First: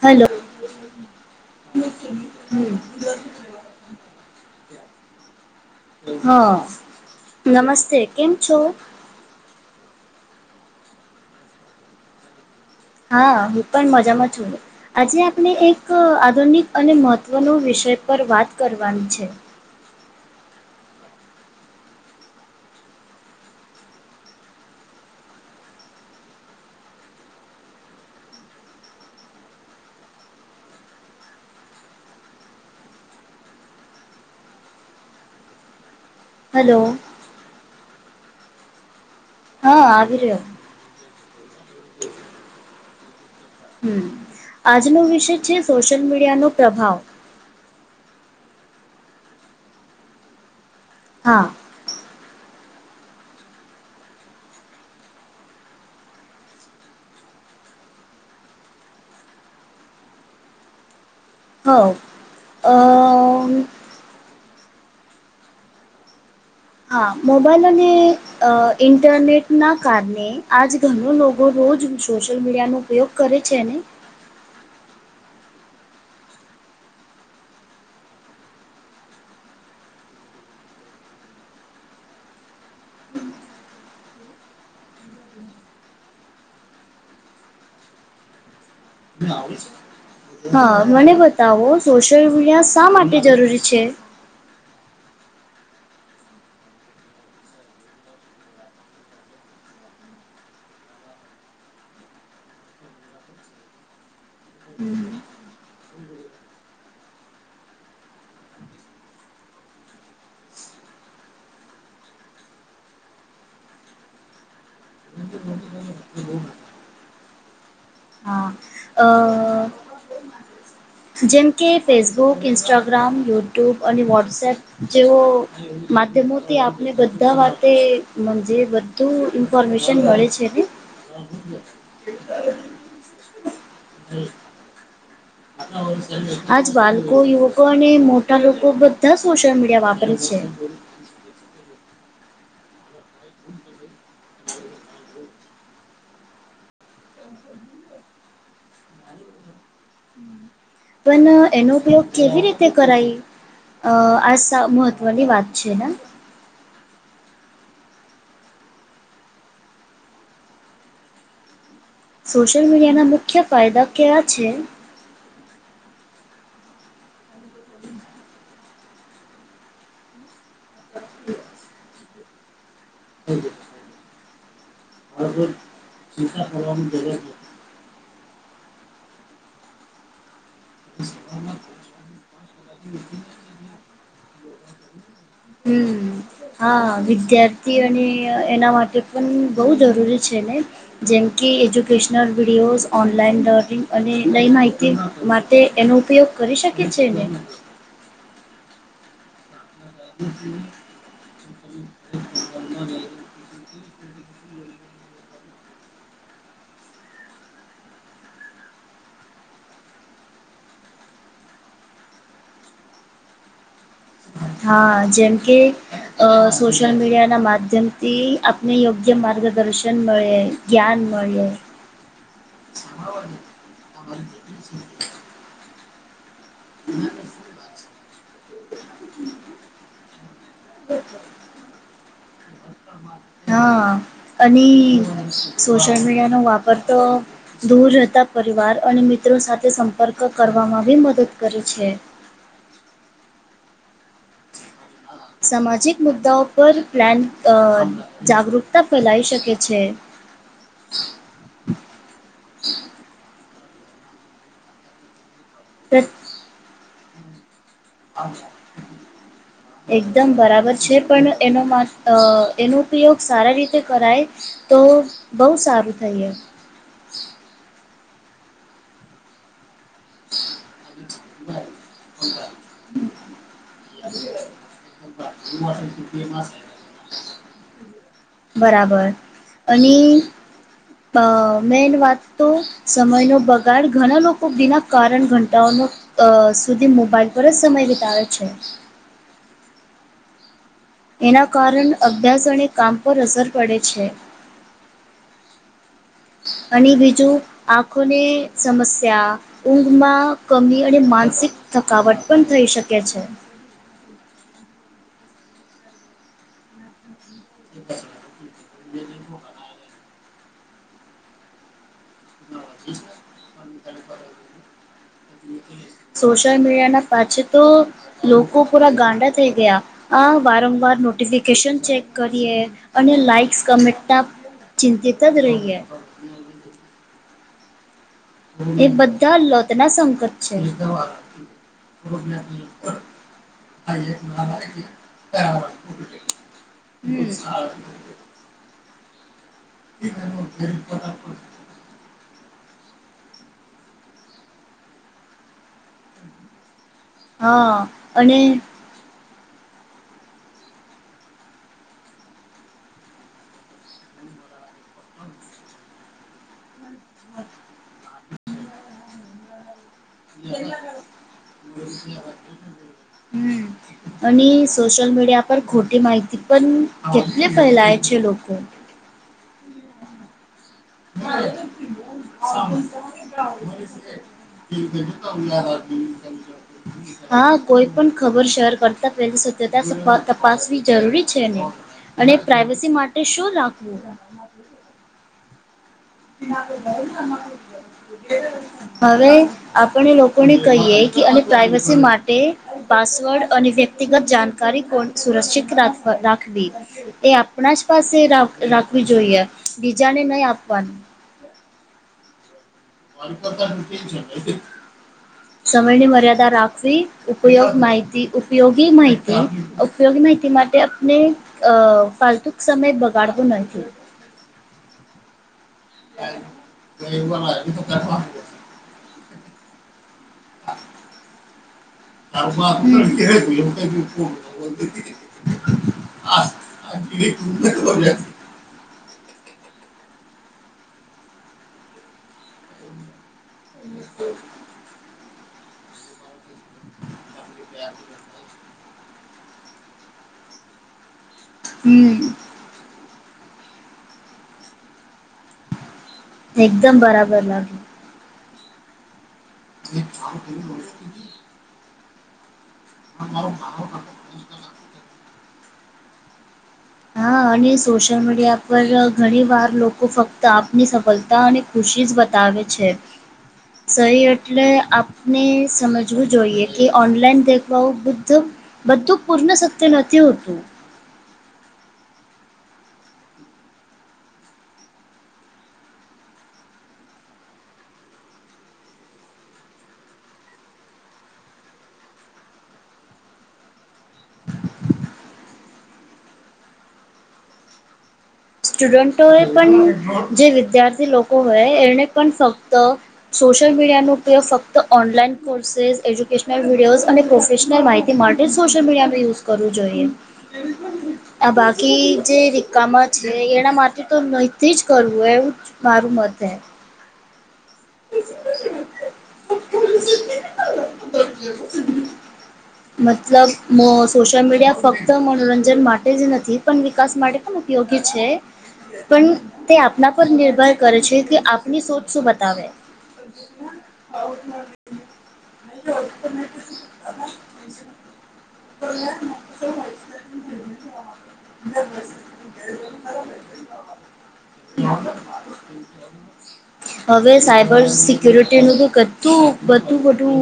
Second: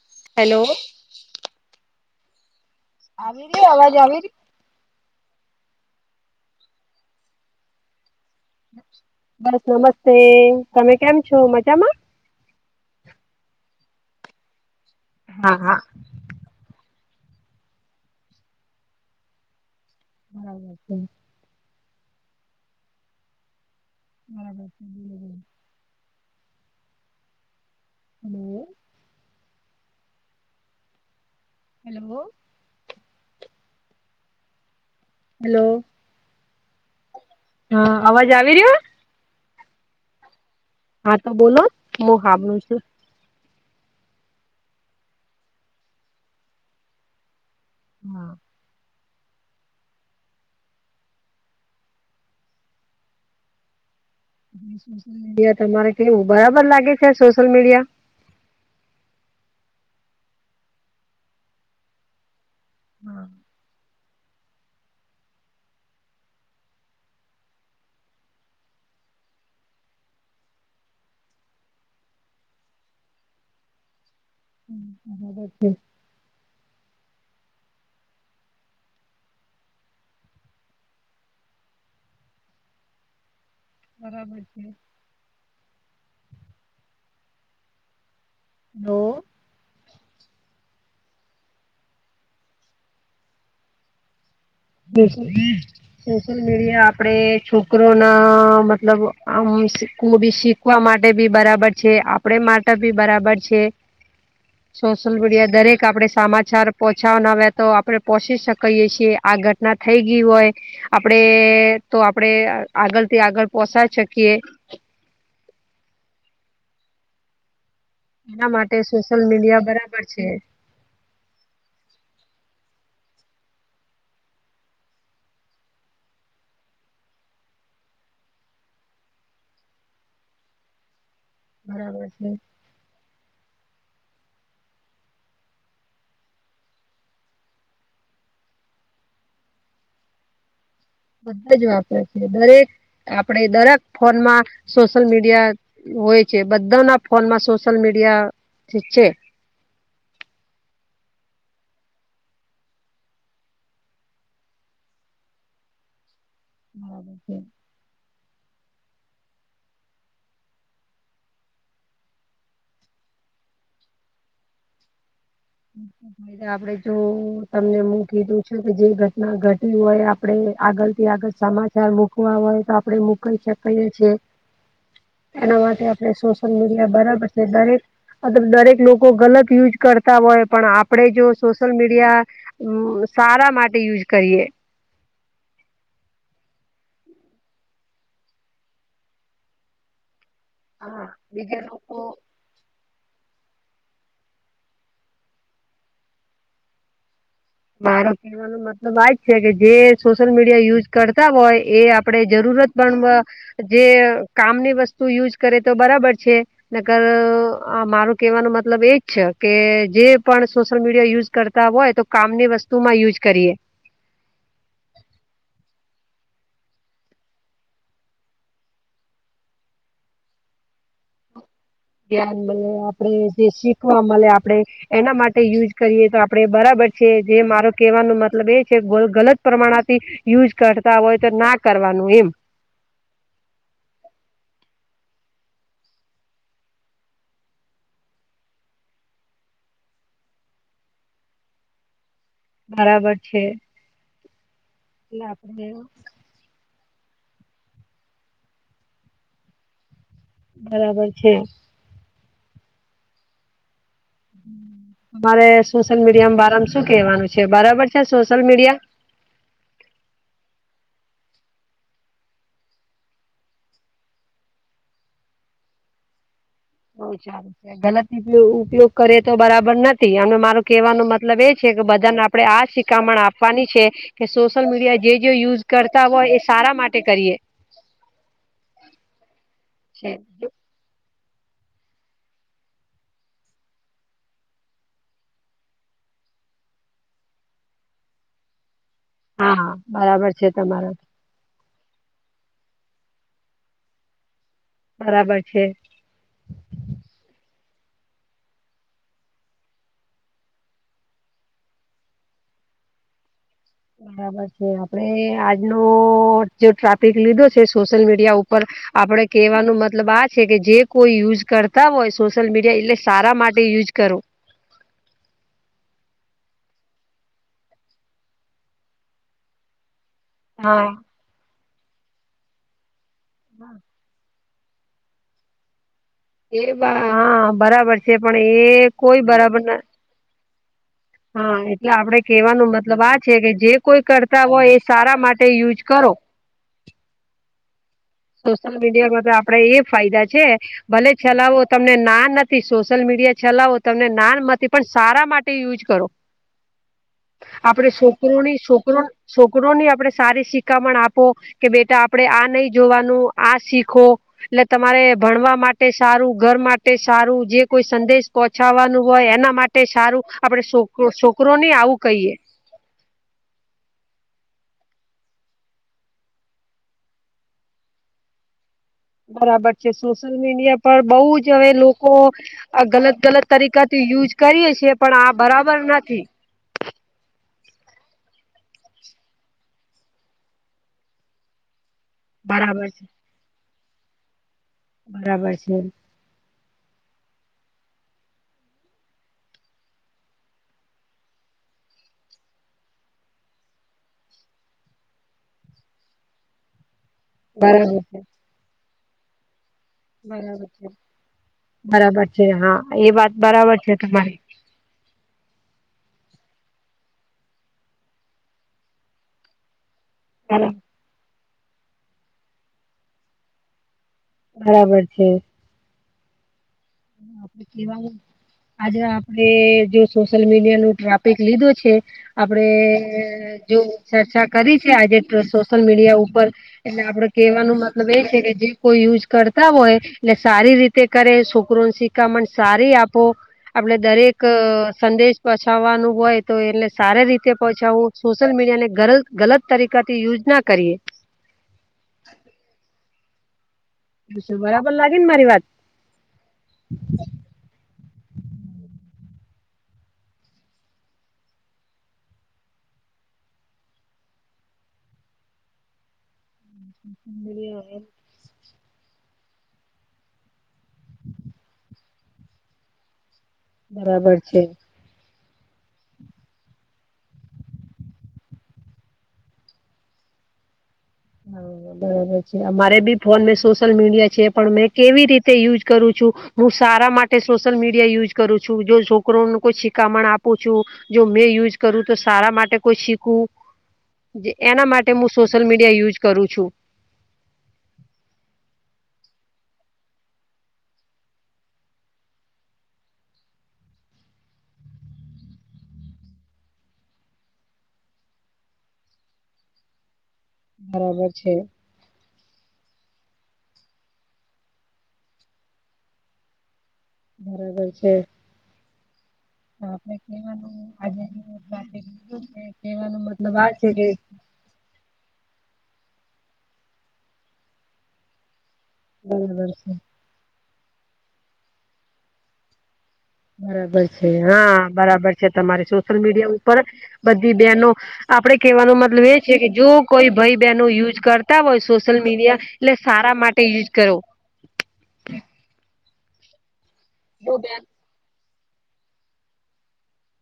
Hello. Hello. ચા [inaudible] આવી રહ્યો અવાજ આવી ર હા નમસ્તે કેમ છો. બસ નમસ્તે તમે કેમ છો મજામાં હા હું પણ મજામાં છું હી આજે આપણે હા હા એક આધુનિક અને મહત્ત્વનો વિષય પર વાત કરવાની છે. હા છે બરાબર છે. હલો હેલો હલો હલો હા અવાજ આવી રહ્યો હા આ્ર હા તો બોલો હું સાાભનુંું છું. હમ આજનો વિષય છે સોશિયલ મીડિયાનોો પ્રભાવ હા હા સશલ મીડિયા તમારે કેવું બરાબર લાગે છે સોશિયલ મીડિયા હા હા હા મોબાઈલ અને અ ઇન્ટરનેટ ના કારણે આજ ઘણ લોકો રોજ સોશિયલ મીડિયાનો ઉપયોગ કરે છે ને હ બ છે બરાબર છે તો હા મને બતાવો સોશિયલ મીડિયા શા માટે જરૂરી છે. બ સોશિયલ મીડિયા આપડે છોકરો ના મતલબ આમું બી શીખ શકવા માટે બી બરાબર છે આપડ માટે ભી બરાબર છે. હમ સોશિયલ મીડિયા દરેક આપણે સમાચાર પહોંચાવાના આવ્યા તો આપણે પહોંચી શકીએ છીએ આગળ ના થઈ ગય હોય આપડે તો આપડે આગળ થી આગળ પોસ શકીએે એ એના માટે સોશિયલ મીડિયા બરાબર છે. જેમકે ફેસબુક ઇન્સ્ટાગ્રામ યુટ્યુબ અને વોટ્સએપ જેવો માધ્યમોથી આપને બધા વાતે બધું ઈન્ફોર્મેશન મળે છે ને હ બરાબર છે. હમ આજ બાળકો યુવકો અને મોટા લોકો બધા સોશિયલ મીડિયા વાપરે છે. બધા જ વાપરે છે દરેક આપણેે દરેક ફોનમાં સોશિયલ મીડિયા હોય છે બધા ના ફોન માં સોશિયલ મીડિયા છે. પણ એનો ઉપયોગ કેવી રીતે કરાય અ આ મહત્ત્વની વાત છે ને હાબ સોશિયલ મીડિયાના મુખ્ય ફાયદા કયા છે ાય આપડે જો તમને હું કીધું છે કે જે ઘટના ઘટી હોય આપડે આગળ થી આગળ સમાચાર મૂકવા હોય તો આપડે મુકી શકીએીએ એના માટે આપણે સોશિયલ મીડિયા બરાબર દરેક મત દરેક લોકો ગલત યુઝ કરતા હોય પણ આપણેે જો સોશિયલ મીડિયા સારા માટે યુઝ કરીએ હમ હા વિદ્યાર્થી અને એના માટે પણ બહુ જરૂરી છે ને હા જેમ કે બીજા લોકો એજ્યુકેશનલ વિડીયોઝ ઓનલાઈન લર્નિંગ અને નઈ માહિતી માટે એનો ઉપયોગ કરી શકે છે ને મા તો વાત છે કે જે સોશિયલ મીડિયા યુઝ કરતા હોય એ આપણે જરૂરત પણ જે કામની વસ્તુ યુઝ કરે તો બરાબર છે. નગર મારો કેવાનો મતલબ એજ છે કે જે પણ સોશિયલ મીડિયા યુઝ કરતા હોય તો કામ ની વસ્તુ માં યુઝ કરીએ હા, જેમ કે. અ સોશલ મીડિયા ના માધ્યમથી, આપને યોગ્ય માર્ગદર્શન મળે. જ્ઞાન મળે ધ મળે આપણે જે શીખવા મળે આપે એના માટે યુઝ કરીએ તો આપણે બરાબર છે જે મારો કહેવાનો મતલબ એ છે ગલત પ્રમાણથી યુઝ કરતા હોય તો ના કરવાનું એમ હા અની સોશલ મીડિયાનો વાપર તો દૂર રહેતા પરિવાર અને મિત્રો સાથે સંપર્ક કરવામાં ભી મદદ કરે છે. બરાબર છે. એટલે આપણે સામાજિક મુદ્દાઓ પર પ્લાન અ જાગૃકતા ફેલાઈ શકે છે. બરાબર છે. મારે પ્ર સોશિયલ મીડિયા બરામાં શું કેવાનું છે? બરાબર છે સોશિયલ મીડિયા? એકદમ બરાબર છે, પણ એનો મત અ એનો ઉપયોગ સારા રીતે કરાય. તો, બહુ સારું થઈએ. બહુ ચાન્સ છે ગલત ઉપ ઉપયોગ કરે તો બરાબર ન થી, અને મારો કહેવાનો મતલબ એ છે, કે બધાને આપડણે આ શિકામણ આપ વાની છે, કે સોશિયલ મીડિયા જે જે યુઝ કરતા હોય એ સારા માટે કરીએ. બરાબર, અને છે. અ મેન વાત તો, સમયનો બગાડ, ઘણા લોકો વિના કારણ ઘંટાઓનો અ સુધી મોબાઈલ પર જ સમય વિતાવે છે. હા હા બરાબર છે, તમારા. એના કારણ અભ્યાસ અણે કામ પર અસર પડે છે. બરાબર છે. અને બીજું આંખોને સમસ્યા ઊંઘમાં કમી અને માનસિક થકાવટ પણ થઈ શકે છે. બરાબર છે આપે આજનો જે ટ્રાપિક લીધો છે, સોશિયલ મીડિયા ઉપર ઉપ આપણેે કેહેવાનો મતલબ આ છે, કે જે કોઈ યુઝ કરતા કાવોય સોશિયલ મીડિયા, એટલે સારા માટે યુઝ કરો. સોશિયલ મીડિયા ના પાછી તો, લોકો પોરા ગાંડા થઈ ગયા. આ હા વારંવાર નોટિફિકેશન ચેક કરીએ, અને લાઇક્સ કમેન્ટના ચિંતતદ રહીયે. એ બા હા બરાબર છે, પણ એ કોઈ બધા બરાબર ના લતના [inaudible] હા એટલે આપડે કેવાનું મતલબ આ છે, કે જે કોઈ કરતા હોય, એ સારા માટે યુઝ કરો. હમ્મ સોશિયલ મીડિયા માં તો આપડે એ ફાયદા છે, ભલે છેલાવો તમને ના નથી, સોશિયલ મીડિયા ચલાવો, તમને નાન નથી પણ સારા માટે યુઝ કરો. [inaudible] હા આપડે અને છોકરોની છોક કરો છોકરો ની આપડણે સારી શિખામણ આપો, કે બેટા આપડે આ નહીં જોવાનું આ શીખો એટલે તમારે ભણવા માટે સારું ઘર માટે સારું જે કોઈ સંદેશ પહોંચાડવાનું હોય એના માટે સારું આપડે છોક, છોકરો ની આવું કહીએ હમ્મ અને સોશલ મીડિયા પર ખોટી માહિત પણ કેટલે ફેલાય છે, લોકો બરાબર છે, સોશિલ મીડિયા પણ બહુ જ હવે લોકો ગલત ગલત તરીકાથી યુઝ કરીએ છીએ, પણ આ બરાબર ના [unintelligible] હા કોઈ પણ ખબર શેર કરતા પેલી સત્યતા તપ તપાસવી જરૂરી છે ને. અને બરાબર પ્રાઈવેસી માટે શું રાખવું બરાબર છે. બ હવે આપણે લોકોને કહીએ કે અને પ્રઇવસી માટે પાસવર્ડ અને વ્યક્તિગત જાણકારી કોણ સુરક્ષિત રા રાખવી. એ આપણા જ બરાબર પાસે છે રાખવી જોઈએ બીજાને નહી બરાબર છે બરાબર છે આપવાનું બરાબર છે હા એ વાત બરાબર છે, તમારી સમયની મર્યાદા રાખવી ઉપયોગ માહિતી ઉપયોગી માહિતી ઉપયોગી માહિતી બરાબર માટે આપને અ ફાલતુ સમય બગાડવો નથી. બરાબર છે. હ આપે કેવાનું આજે આપડે દ સોશિયલ મીડિયા નું ટ્રાપિક લીધું છે. આપડે જો ચર્ચા કરી છે આજે સોશિયલ મીડિયા ઉપર એટલે આપડે કેહેવાનો મતલબ એ છે કે જે કોઈ યુઝ કરતા હોય, એટલે સારી રીતે કરે કન શિકામણ સારી આપો આપડે દરેક સંદેશ પછાવવાનું હોય. તો એને સારી રીતે પહોંચાડવું સોશિયલ મીડિયા ને ગલ ગલત તરીકા થી યુજ ના કરીએ. હમ્મ બરાબર લાગે ને મારી વાત. એકદમ બરાબર લાગે. જે હા હા અને સોશિયલ મીડિયા પર ઘણી વાર લોકો ફક્ત આપની સફળતા અને ખુશી જ બતાવે છે. સહી બરાબર છે એટલે આપ ને સમજવું જોઈએ, કે ઓનલાઈન દેખવાઓ બુદ્ધ બધું પૂર્ણ સત્ય નથી હોતું. હવો બરાબર છે અમારે બી ફોન મેં સોશિયલ મીડિયા છે પણ મેં કેવી રીતે યુઝ કરું છું. હું સારા માટે સોશિયલ મીડિયા યુઝ કરું છું જો છોકરોનું કોઈ શી્ખામણ આપું છુ. જો મેં યુઝ કરું તો સારા માટે કોઈ શીખવું જે એના માટે હું સોશિયલ મીડિયા યુઝ કરું છુ. સ્ટુડન્ટો એ પણ જે વિદ્યાર્થી લોકો હોય, એને પણ ફક્ત સોશિયલ મીડિયા નો ઉપયોગ ફક્ત ઓનલાઈન કોર્સ એજ્યુકેશનલ વિડયો અને પ્રોફેશનલ માહિતી તે માટે જ સોશિયલ મીડિયામાં યુઝ કરવું જોઈએ બરાબર આ છે બાકી જે રિકમાં એના માટે તો નહથી જ કરવું એવું જ મારું મત હૈ. બરાબર છે. આપ કેવાનું આજ કેવાનો મતલબ આ છેકે સોશયલ મીડિયા ફક્ત મનોરંજન માટે જ નથી પણ વિકાસ માટે પણ ઉપયોગી છે. પણ બરાબર તે છે આપના પર નિર્ભર કરે છે કે આપની સોચ શું બતાવે. બરાબર છે, હા બરાબર છે તમારે, સોશિયલ મીડિયા ઉપર બધી બેનો આપડે કહેવાનો મતલબ એ છે કે, જો કોઈ ભાઈ બહેનો યુઝ કરતા હોય, સોશિયલ મીડિયા લે સારા માટે યુઝ કરો. હવે સાયબર સી ક્યરેટીનું બી કાઢું બધું બધું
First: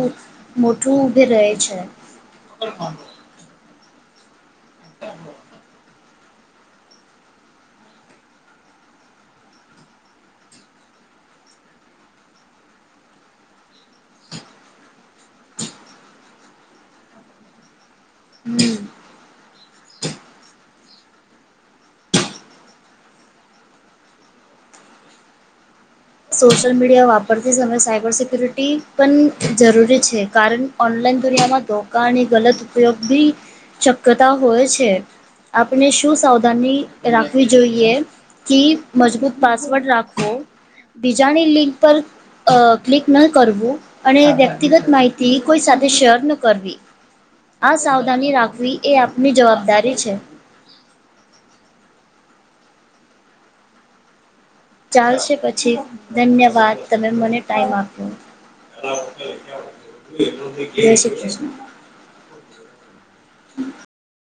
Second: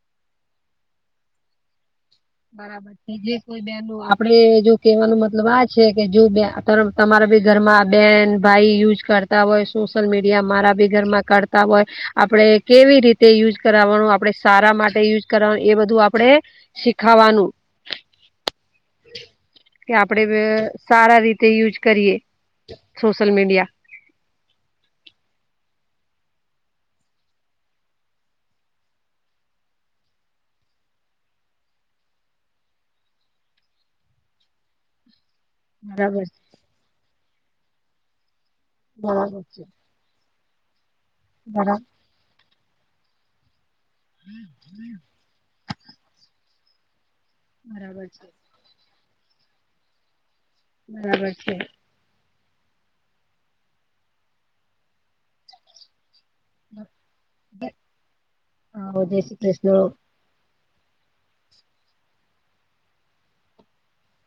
મોટું ઊભે રહે છે. બરાબર છે, જે કોઈ બેન આપડે જો કેવાનો મતલબ આ છે કે જો બે તર તમારા બી ઘર માં બેન ભાઈ યુજ કરતા હોય સોશિયલ મીડિયા, મારા બી ઘરમાં કરતા હોય, આપડે કેવી રીતે યુઝ કરવાનું, આપડે સારા માટે યુઝ કરવાનું, એ બધું આપડે ખાવાનું, હમ કે આપડે સારા રીતે યુઝ કરીએ, સોશિલ મીડિયા. સોશિયલ મીડિયા વાપરતી સમય સાયબર સિક્યુરિટી પણ જરૂરી છે, કારણ ઓનલાઈન દરિયામાં ધોકાની ગલત ઉપયોગ બી શક્યતા હોય છે. આપણે શું બરાબર છે સાવધાની રાખવી જોઈએ, કે મજબૂત બરાબર છે પાસવર્ડ રાખો. બીજાની લિંક બરા પર અ ક્લિક ન કરવું, અને વ્યક્તિગત માહિત થી કોઈ સાથે શેર ન કરવી આ બરાબર છે સાવધાની રાખવી- એ આપની જવાબદારી છે. બરાબર છે. ચાલશે પછી ધન્યવાદ- વાત તમે મને ટાઈમ અ, આપ્યો- જય શ્રી કૃષ્ણ જય શ્રી કૃષ્ણ-